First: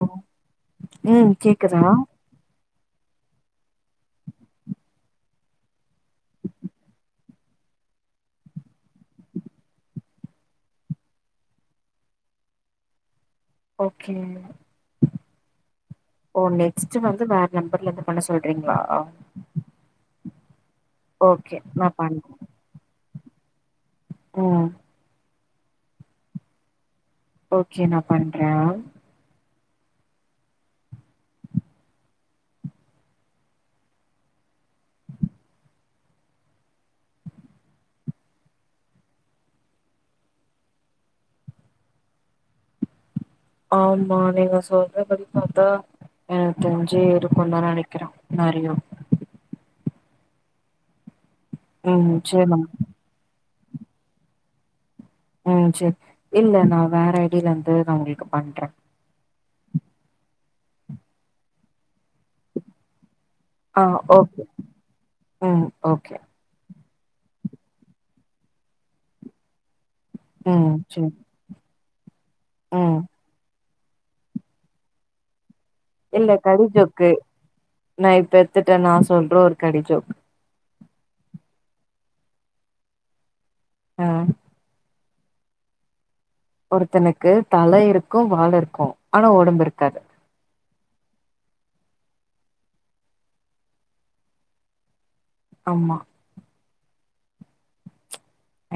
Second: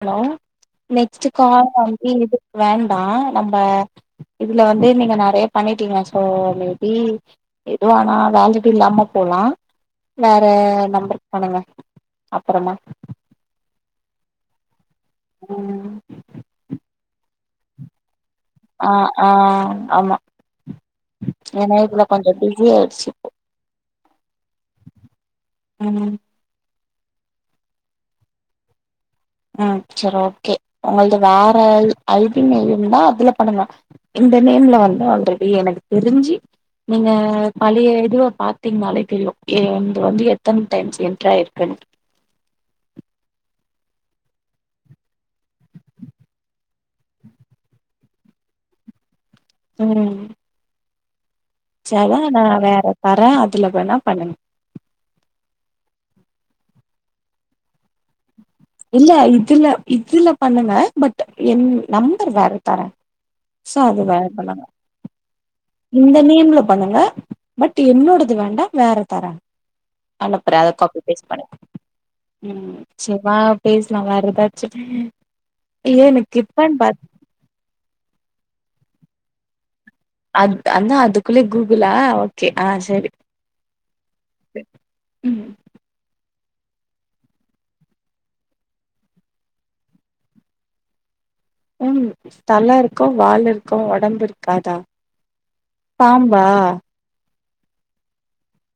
hello next ம் call கேக்குதா [unintelligible] இது வேண்டா நம்ப இதுல வந்து நீங்க நெறைய பண்ணிட்டீங்ளா சகோதிரி எதோ ஆனா அது ஆல்செக்டிவ் நம்ம போலா இல்ல வே நம்பர் பண்ணுங்க அப்புறம்மா ஓகே ஓ நெக்ஸ்ட் வந்து வேற நம்பர்ல எது பண்ண சொல் ஆஹ் ஆஹ் ஆமா ஓகே [inaudible] ஏன்னா நா இதுல கொஞ்சோ பிசி ஆயிடுச்சி உஹம் உஹம் ஓகே நா பண்ற ஹம் செரி ஓகே உங்களது வேற அறிவிமையும் தா அதுல பண்ணுங்க இந்த நேம்ல வந்து ஆல்ரெடி எனக்கு தெரிஞ்சு நீங்க பழைய இதுவ பாத்தீங்கன்னாலே தெரியு ஏ வந்து எத்தன டைம்ஸ் என்டர் ஆயிருக்குனு ஆமா நீங்க சொல்றபடி பாத்தா எனக்கு தெரிஞ்சு இருக்கும்னுான் நினைக்கிற நெறைய உஹம் ம் செலா நா சேரி நம் வேற தரேன் அதுல வேணா பண்ணணு ஹம் செரி இல்ல நா வேற ஐடியில இருந்து நா உங்களுக்கு பண்றே இல்ல இ இதுல இதுல பண்ணுவ பட் என் நம்பர் வேற தரேன் ச ஆ அது வேர ஓகே பண்ணணு ம் ஓகே இந்த நேம்ல பண்ணுங்க பட் என்னோடது வேண்டாம் வேற தரே அனுப்புற ம் அத காப்பி சேரி பேஸ்ட் பண்ணுங்க ம் சரி வா பேசலாம் வேறயெதாச்சு ஏ இல்ல எனக்கு கடி இப்பனு பாத்து ஜோக்கு நா இப்ப எத்துட்டே நா சொல்றே ஒரு கடிஜோக் அ அனா அதுக்குள்ளே கூகுளா ஓகே ஆஹ் சரி ஆஹ் உம் ஒருத்தனுக்கு தல இருக்கு வால் இருக்கு ஆனா ஒடம்பு இருக்காது உம் தல இருக்கு வால் இருக்கு ஒடம்பு இருக்காதா ஆமா பாம்பா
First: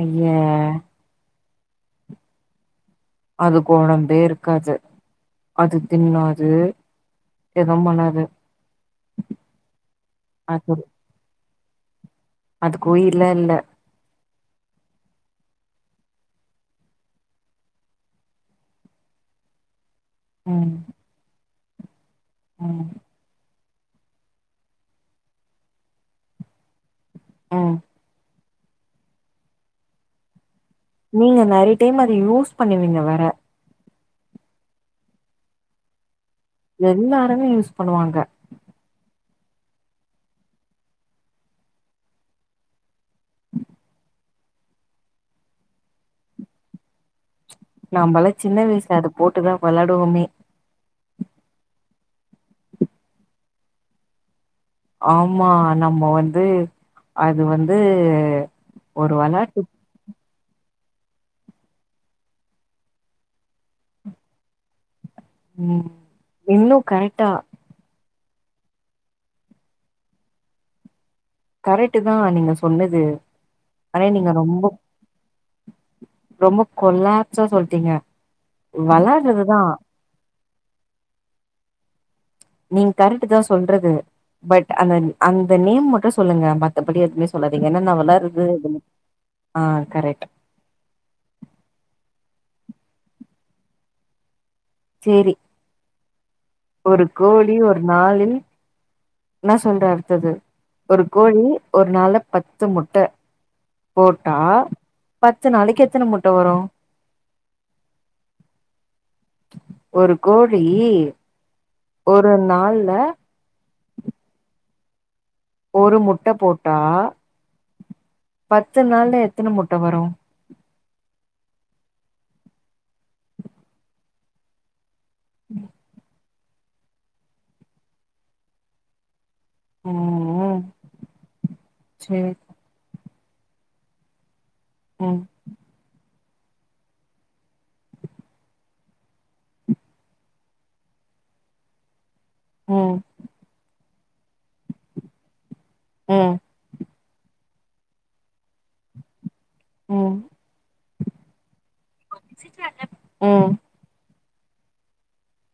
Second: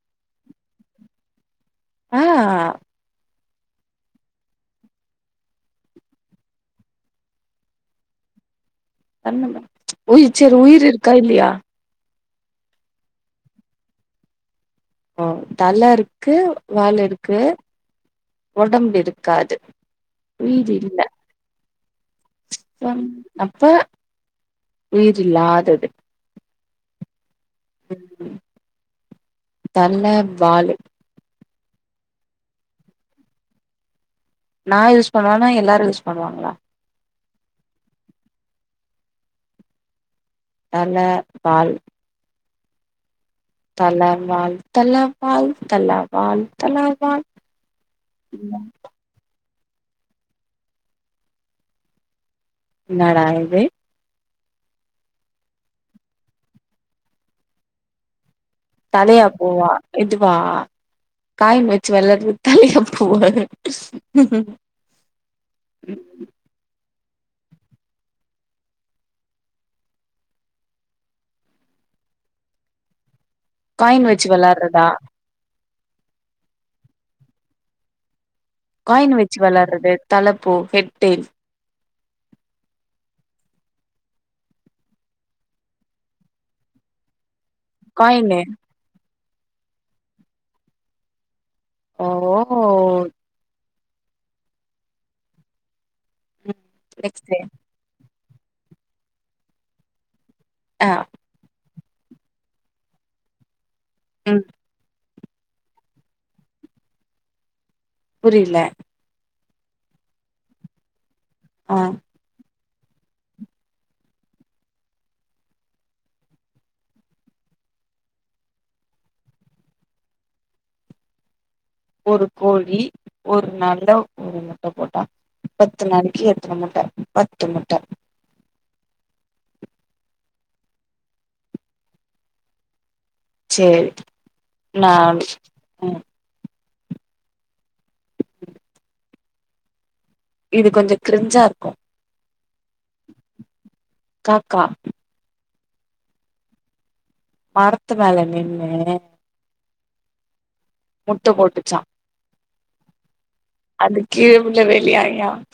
ஐய்யா ஆஹ் அதுக்கு ஒடம்பே இருக்காது அது தின்னாது எதும் பண்ணாது உயி சரி அது உயிர் இருக்கா இல்லையா அதுக்கு உயிர்லா இல்ல ஓ தல இருக்கு வால் இருக்கு உடம்பு இருக்காது ம் வீடில்லே ம் அ அப்ப [unintelligible] வீடில்லாதது ம் [inaudible] தல்ல வாலு நீங்க நெறைய டைம் அத யூஸ் பண்ணுவிங்க வேற நா யூஸ் பண்ணுவனா எல்லாரும் யூஸ் பண்ணுவாங்களா எல்லாருமே யூஸ் பண்ணுவாங்க தலை பால் தல வால் தல வால் தல வால் தல வால் நாம்பலா சின்ன வயசுல அத போட்டுதா விளாடுவோமே என்னடா இது ஆமா நம்ம வந்து அது வந்து ஒரு தலையா வெளாட்டு போவா இதுப் வா காயின் வச்சு வெளாட்று தலியா பூவா உம் ஹும் உம் இன்னும் கரெக் ட்டா கரெக்ட்டு தா நீங்க சொன்னது ஆனா காயின் வச்சு நீங்க ரொம்ப வெளாட்றதா ரொம்ப கொல்லாப்சா சொல்டீங்க காயின் வச்சு வெளாட்றது தலப் பூ ஹெட் டெயில் நீ கரெட்டு தா சொல்றது பட் அந்த அந்த நேம் மட்டும் சொல்லுங்க மத்தபடி எத்மே சொல்லாதீங்க என்னென்னா நா காயினு வெளாட்றது ஆஹ் கரெட் ஓ ஓ சேரி ம் ஒரு நெக்ஸ்ட் டே கோழி ஒரு நாளில் என்னா சொல்றே அடுத்தது ஆ ஒரு கோழி ஒரு நாள்ல பத்து முட்டை போட்டா ம் பத்து நாளைக்கு எத்தனை முட்டை வரும் புரில ஒரு கோழி ஆ ஒரு நாள் ல்ல ஒரு முட்ட போட்டா பத்து நாள்ல எத்தன முட்ட வரும் ஒரு கோழி ஒரு நாள்ல ஒரு முட்ட போட்டா பத்து நாளைக்கு எ முட்ட பத்து முட்ட உஹ் செரி செரி நா ம் உம் இது கொஞ்சம் கிரிஞ்சா இருக்கும் ம் காக்கா உம் மரத்து மேலே நின் உம் ம் முட்ட போட்டுச்சான் ம் அது கீழ உழவேலையாம் யான்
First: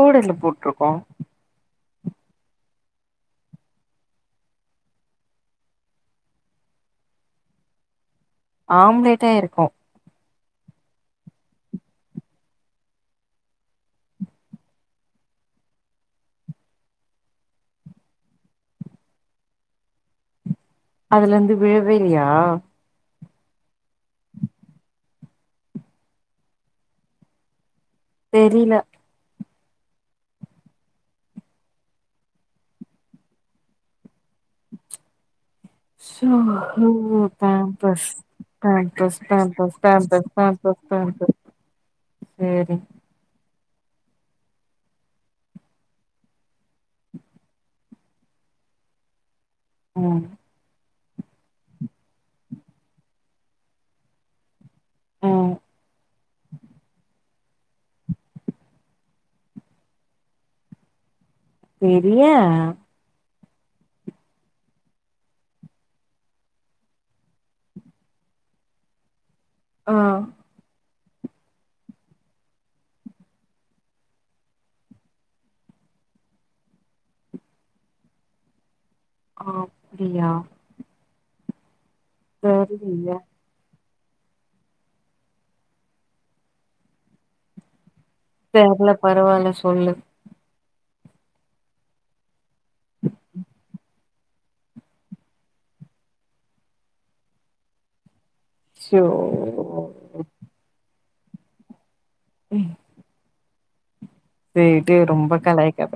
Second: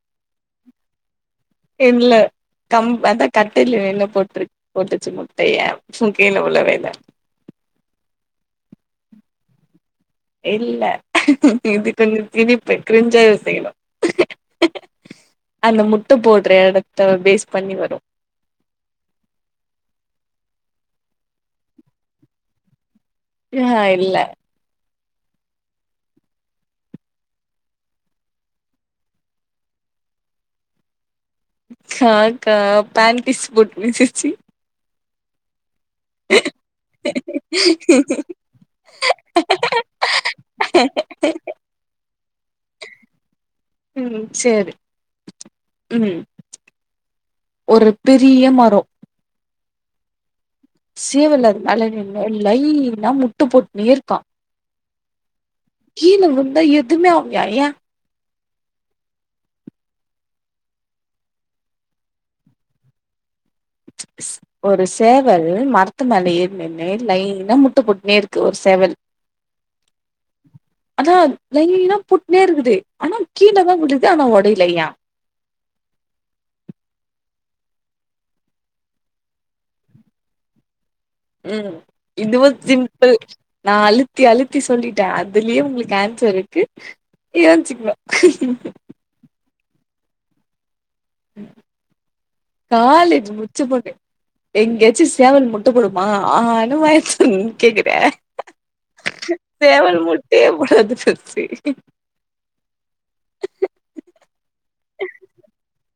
கூடைல்ல போட்டுருக்கும் இல்ல கம் அதான் கட்டில நின்னு போட்டுறு போட்டுச்சு முட்டைய கீழ உழவேல ஆம்லேட்டெ இருக்கும் இல்ல இது கொஞ்சம் திணிப்பு கிரிஞ்சா யோசிக்கணும் அந்த முட்ட போடுற இடத்த பேஸ் பண்ணி வரும் அதுல இருந்து விழவேலியா ஆஹ் இல்ல தெரில காக்கா பேண்டிஸ் போட்ருந்துச்சி Pampers Pampers Pampers Pampers Pampers உம் செரி உம் ஒரு பெரிய மரம் உம் சேவல் அது மேல நின்னு லைன்னா முட்ட போட்டுனே இருக்கான் ம் கீழே விழுந்தா எதுவுமே ஆவலயாம் ஏன் தெரியா ஒரு சேவல் மரத்து மேல ஏறி நின்னு லைனா முட்டு போட்டுனே இருக்கு ஒரு சேவல் ஆஹ் அதான் லைன்னா போட்டுனே இருக்குது ஆனா கீழே தான் விழுது ஆனா ஒடைல ஏன் அ அப்டியா உம் இதுவும் சிம்பிள் தெர்லியே நாலு ழுத்தி அழுத்தி சொல்லிட்டேன் அதுலயே உங்களுக்கு ஆன்சர் இருக்கு யோனிச்சுகோ தெர்ல பரவாயில்ல சொ சொல்லு காலேஜ் முச்சு போகே எங்கேயாச்சும் சேவல் முட்டைப்போடுமா ஆனு வாய தெரன்னு கேக்குறே சோ சேவல் முட்டயே போடாது செரி ம் [unintelligible] செரி செரி ரொம்ப கலாயக்காத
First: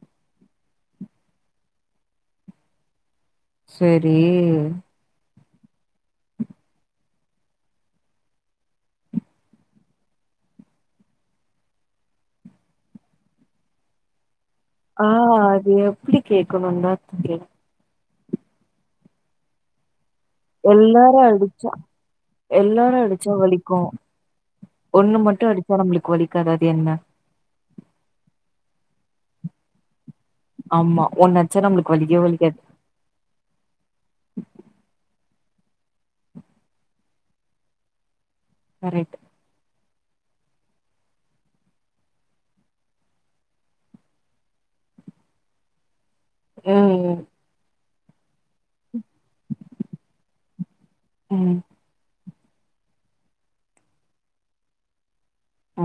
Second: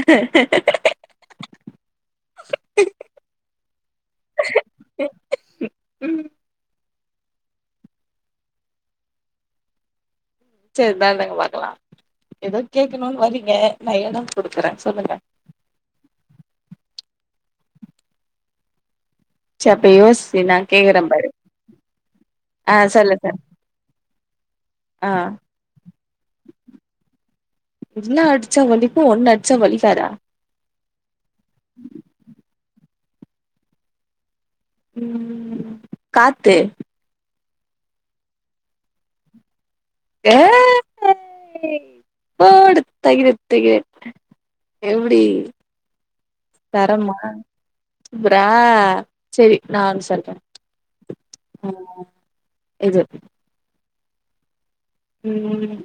[inaudible] செரி [unintelligible] ம் செரிதான்ங்க பாக்கலாம் ஏதோ கே்கணும்னு வரீங்க தையக்கம் ஆ அது எப்டி கேட்கணும் தா கேலு சப்பயூஸ் எல்லாரும் அடிச்சா ஆ எல்லாரும் சொல்லு அடிச்சா சொல்லு வலிக்கும் ஆ ஒண்ணு மட்டும் அடிச்சா நம்மளுக்கு வலிக்காது அது என்ன ஒன்ன அடிச்சா வலிக்காதா ஆமா ஒன்ன அடிச்சா நம்மளுக்கு வலிக வலிக்காது ம் காத்து கரெக்ட் ஏ போடு தகிட தகிட எப்டி தரமா ம் சூப்பரா செரி நான் ஒன்னு சொல்ற ம் இது ம்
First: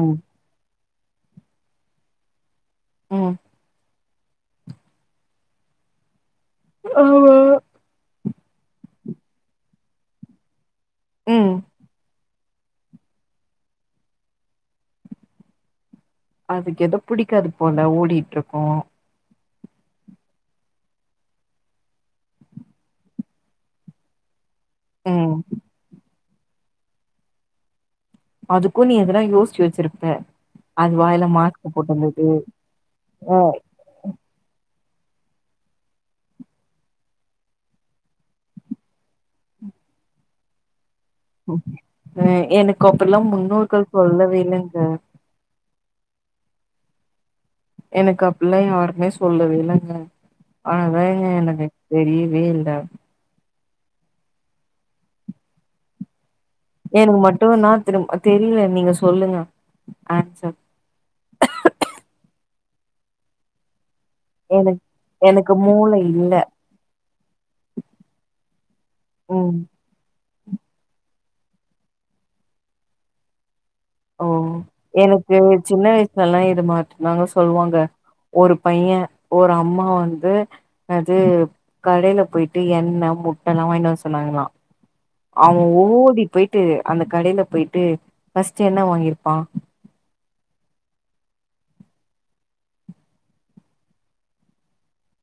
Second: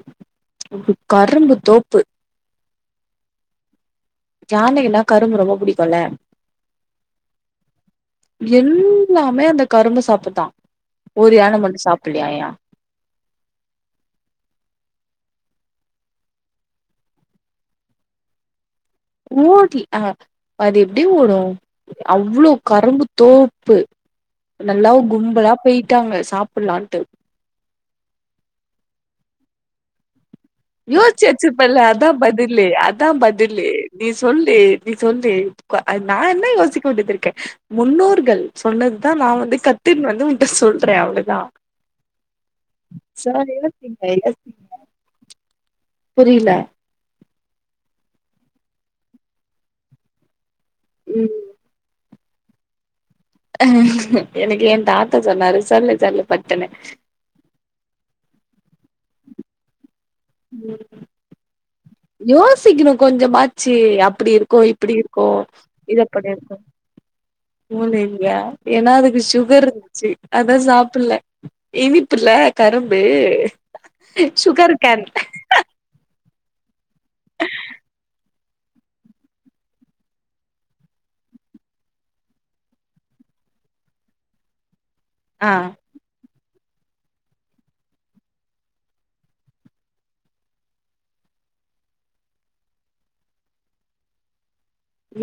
கரும்பு தோப்பு ம் ஜானை எல்லாம் கரும்பு ரொம்ப புடிக்கும்ல ஆமா எல்லாமே அந்த கரும்பு சாப்டுதான் ஒரு யான ம் மட்டும் சாப்பிடலையா யா அதுக்கு எதோ புடிக்காது போல ஓடிட்டு இருக்கோம் ஓடல அ அது எப்டி ஓடும் அவ்ளோ கரும்பு தோப்பு நல்லாவ ம் கும்பலா போயிட்டாங்க சாப்ப சாப்டலான்ட்டு அதுக்கும் நீ இதல்லாம் யோசிச்சு வச்சிருப்ப அது வாயில மாஸ்க் யோசிச்சிருப்பல அதான் போட்டுந்தது பதில்லு அதான் அ பதில்லு நீ சொல்லு நீ சொல்லு நான் என்ன யோசிக்க வேண்டியது இருக்கேன் முன்னோர்கள் சொன்னதுதான் நான் வந்து கத்தின் வந்து உன்ட சொல் ஆ எனக்கு அப்பல்லாம் சார் முன்னோர்கள் யோசிங்க சொல்லவேலைங்க புரியல எனக்கு அப்படில்லாம் யாருமே சொல்லவே இல்லைங்க அதான்ங்க ம் எனக்கு பெரியது வே இல்ல அஹ் எனக்கு என் தாத்தா சொன்னாரு சொல்லு சொல்லு பட்டுன்னு ஏனுங்க மட்டும் நான் த்துரும் தெரியலை நீங்க சொல்லுங்க ஆன்சர் உம் யோசிக்கணும் கொஞ்சமாச்சு அப் இப்படி இருக்கோம் எனக்கு இப்படி இருக்கோம் எனக்கு மூளை இல்ல இதைப்பண்ணியாச்சா உங்கள்ட்ட இல்லியா ஏன்னா அதுக்கு ம் சுகர் இருந்துச்சு அதான் சாப்பிடலை இனிப்புல்ல கரும்பு ஓ சுகர் கேன் எனக்கு சின்ன வயசு லல இதெல்லாம் இது மாட்னாங்க சொல்லுவாங்க ஒரு பையன் ஒரு அம்மா வந்து அது கடையில போயிட்டு எண்ணெய் முட்டை எல்லாம் வாய்ன்ட்டு வர சொன்னாங்களாம் ஆ அவன் ஓடி பெய் ட்டு அந்த கடையில போயிட்டு ஃபஸ்ட்டு என்ன வாங்கிருப்பான்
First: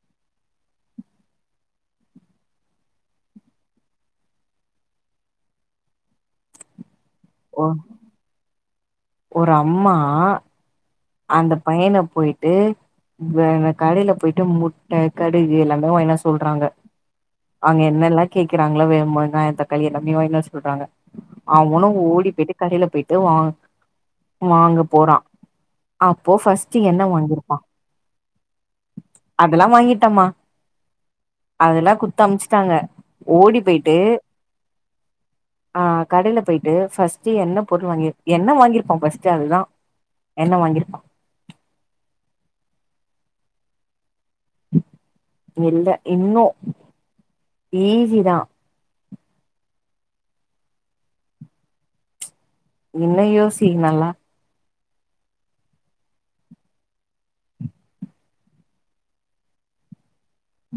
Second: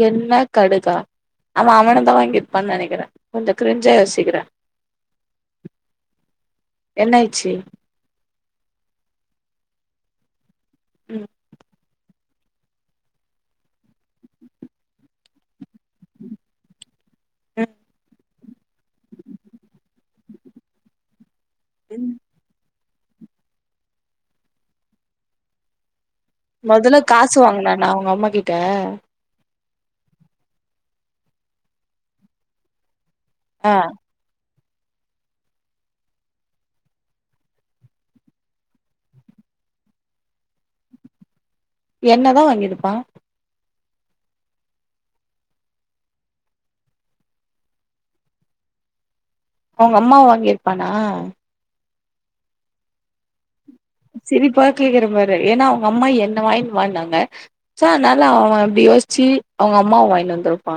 என்ன கடுக்கா அவன் அவன தான் வாங்கிருப்பான்னு நெனைக்கிறேன் கொஞ்சம் கிரிஞ்சா யோசிக்கிறேன் என்னாய்ச்சு ஒ ஒரு அம்மா ம் அந்த பையன போயிட் டு இப்ப அந்த கடையில போயிட்டு முட்டை கடுகு எல்லாமே எவன் என்ன சொல்றாங்க ம் அங்க என்னல்லாம் கேக்கிறாங்களா வேகமா வெங்காயம் தக்காளி எல்லாமே என்னைய வாய்ன்ட்டு வர சொல்றாங்க அவனும் ம் ஓடி போயிட்டு கடையில போயிட்டு இதோ வாங் வாங்க போறான் முதல்ல காசு வாங்குனானா அவுங்க அம்மா கி ட்ட அதெல்லாம் வாங்கிட்டான்மா அதெல்லாம் குத்து அமுச்சிட்டாங்க ஓடி ஆ போயிட்டு அஹ் கடையில போயிட்டு ஃபர்ஸ்ட்டு என்ன பொருள் வாங்கி என்ன வாங்கிருப்பான் ஃபர்ஸ்ட்டு அதுதான் எண்ண வாங்கிருப்பான் என்னதான் வாங்கிருப்பான் இல்லை இன்னும் ஈசிதான் உங்க அம்மாவை வாங்கியிருப்பானா என்ன யோசி தீ நல்லா கேக்குறே பாரு ஏன்னா அவுங்க அம்மா என்ன வாய்ன்ட்டு வான்னாங்க சோ அதனால அவன் இப்டி யோச்சு அவுங்க அம்மாவ வாய்ன்டு வந்துருப்பா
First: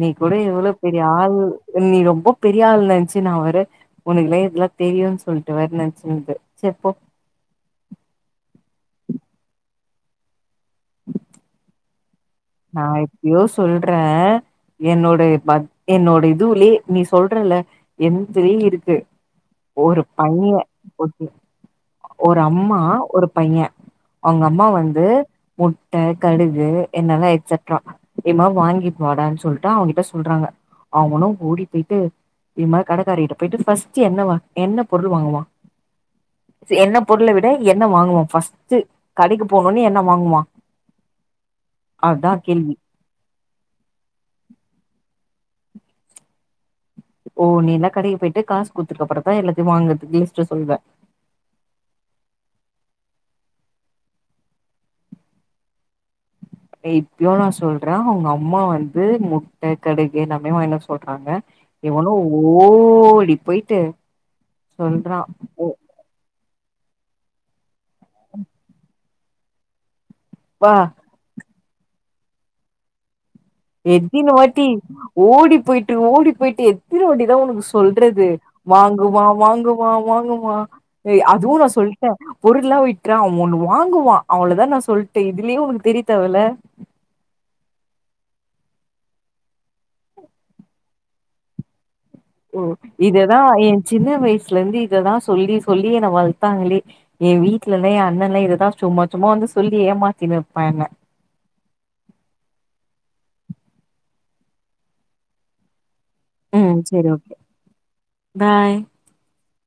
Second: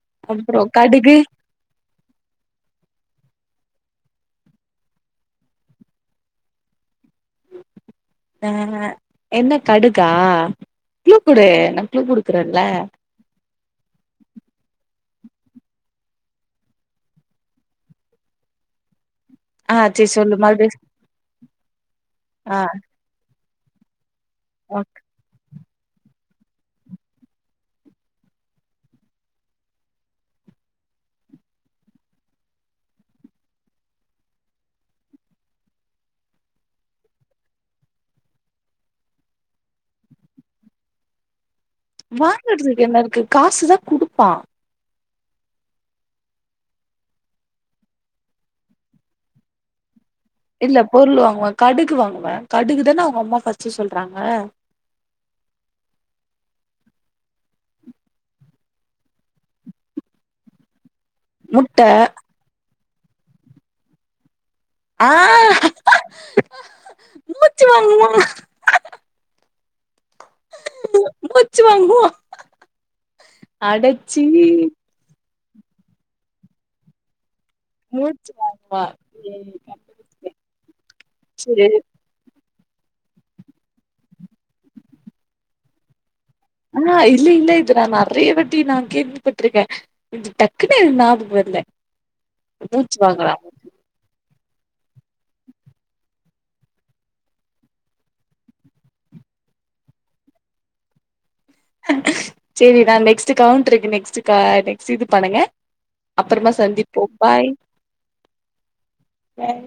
நீ கூட அப்றோ எவ்ளோ பெரிய கடுகு ஆள் நீ ரொம்ப பெரிய ஆள் நெனச்சு நா வேர உனக்குமே இதல்லா தெரியுன் சொல்ட்டு வேர நெனச்சுனுந்தெ சே போ ஆ அ என்ன கடுகா ஃக்ளூ குடு நா ஃக்ளூ குடு நா எப்பயோ சொல்றே என்னோட் டே பாத் என்னோட இதுவுலே நீ சொல்றல என்துலேயுருக்கு ஆ ஒரு சேரி சொல்லு பைய மறுபடியு ஒகே ஒரு ஆ அம்மா ஒரு பைய அவுங்க அம்மா வந்து முட்ட கடுகு என்னல்லா சட்றா இ மா வாங்கிட் வாடான் சொல்ட்டா அவங்கிட்ட சொல்றாங்க அவனு ஓடி போயிட்டு இ மா கடைக்காரகிட்ட போயிட்டு ஃபஸ்ட் என்ன வா என்ன பொருள் வாங்குவா என்ன பொருள விட என்ன வாங்குவா ஃபஸ்ட்டு கடைக்கு போனோனே என்ன வாங்குவா அதா கேள்வி வாங்கறதுக்கு என்ன இருக்கு காசுதா குடுப்பா ஓ நீல்லா கடைக்கு போயிட்டு காசு குத்ததுக்கப்புறதா எல்லாத்தையு வாங்குறது இல் இல்ல பொருள் வாங்குவ கடுகு வாங்குவ கடுகு தான அவ் அம்மா ஃபஸ்ட்டு சொல்றாங்க ஏய் இப்பயோ நா சொல்ற அவுங்க அம்மா வந்து முட்ட கடுகு எல்லாமே வாய்னு வர சொல் சொல்றாங்க முட்ட இவனு ஓ ஓடி போய்ட்டு சொல்றா உ முச்ச வா ம் வா ச்சுவாங்குவோ எத்தினுவாட்டி ஓடி போயிட்டு ஓடி போயிட்டு எத்தன வாட்டி தா ஒனக்கு சொல்றது மூச்சு வாங்குவா ம் வாங்குவா கண்டுபிடிச்சிட்டே வாங்குமா ஏய் அதுவு நா சேரி சொல்ட்ட பொருள்ளா விட்றா அவ ஒன் வாங்குவா அவளதா நா சொல்ட்ட இதுலயே உனக்கு தெரி ஆஹ் இல்ல இல்ல இது நா நெறைய வாட் த்தி நா கேள்விபட்ருக்க கொஞ்ச டக்குன்னு நாபக வர்ல ஓ மூச்சு வாங்குறா இதேதா எ சின்ன வயசு சுலந்து இததா சொல்லி சொல்லி என்ன வளத்தாங்ளே எ வீட்லலே எ அண்ணனே இததா சும்மா சும்மா வந்து சொல்லி ஏமாத்தினுருப்பா என்ன சேரி நா நெக்ஸ்ட்டு கவுண்ட்ருக்கு நெக்ஸ்ட்டு கா நெக்ஸ்ட்டு இது பண்ணுங்க அப்பறமா ம் சந்திப்போ செரி ஓகே பாய் பாய் பாய்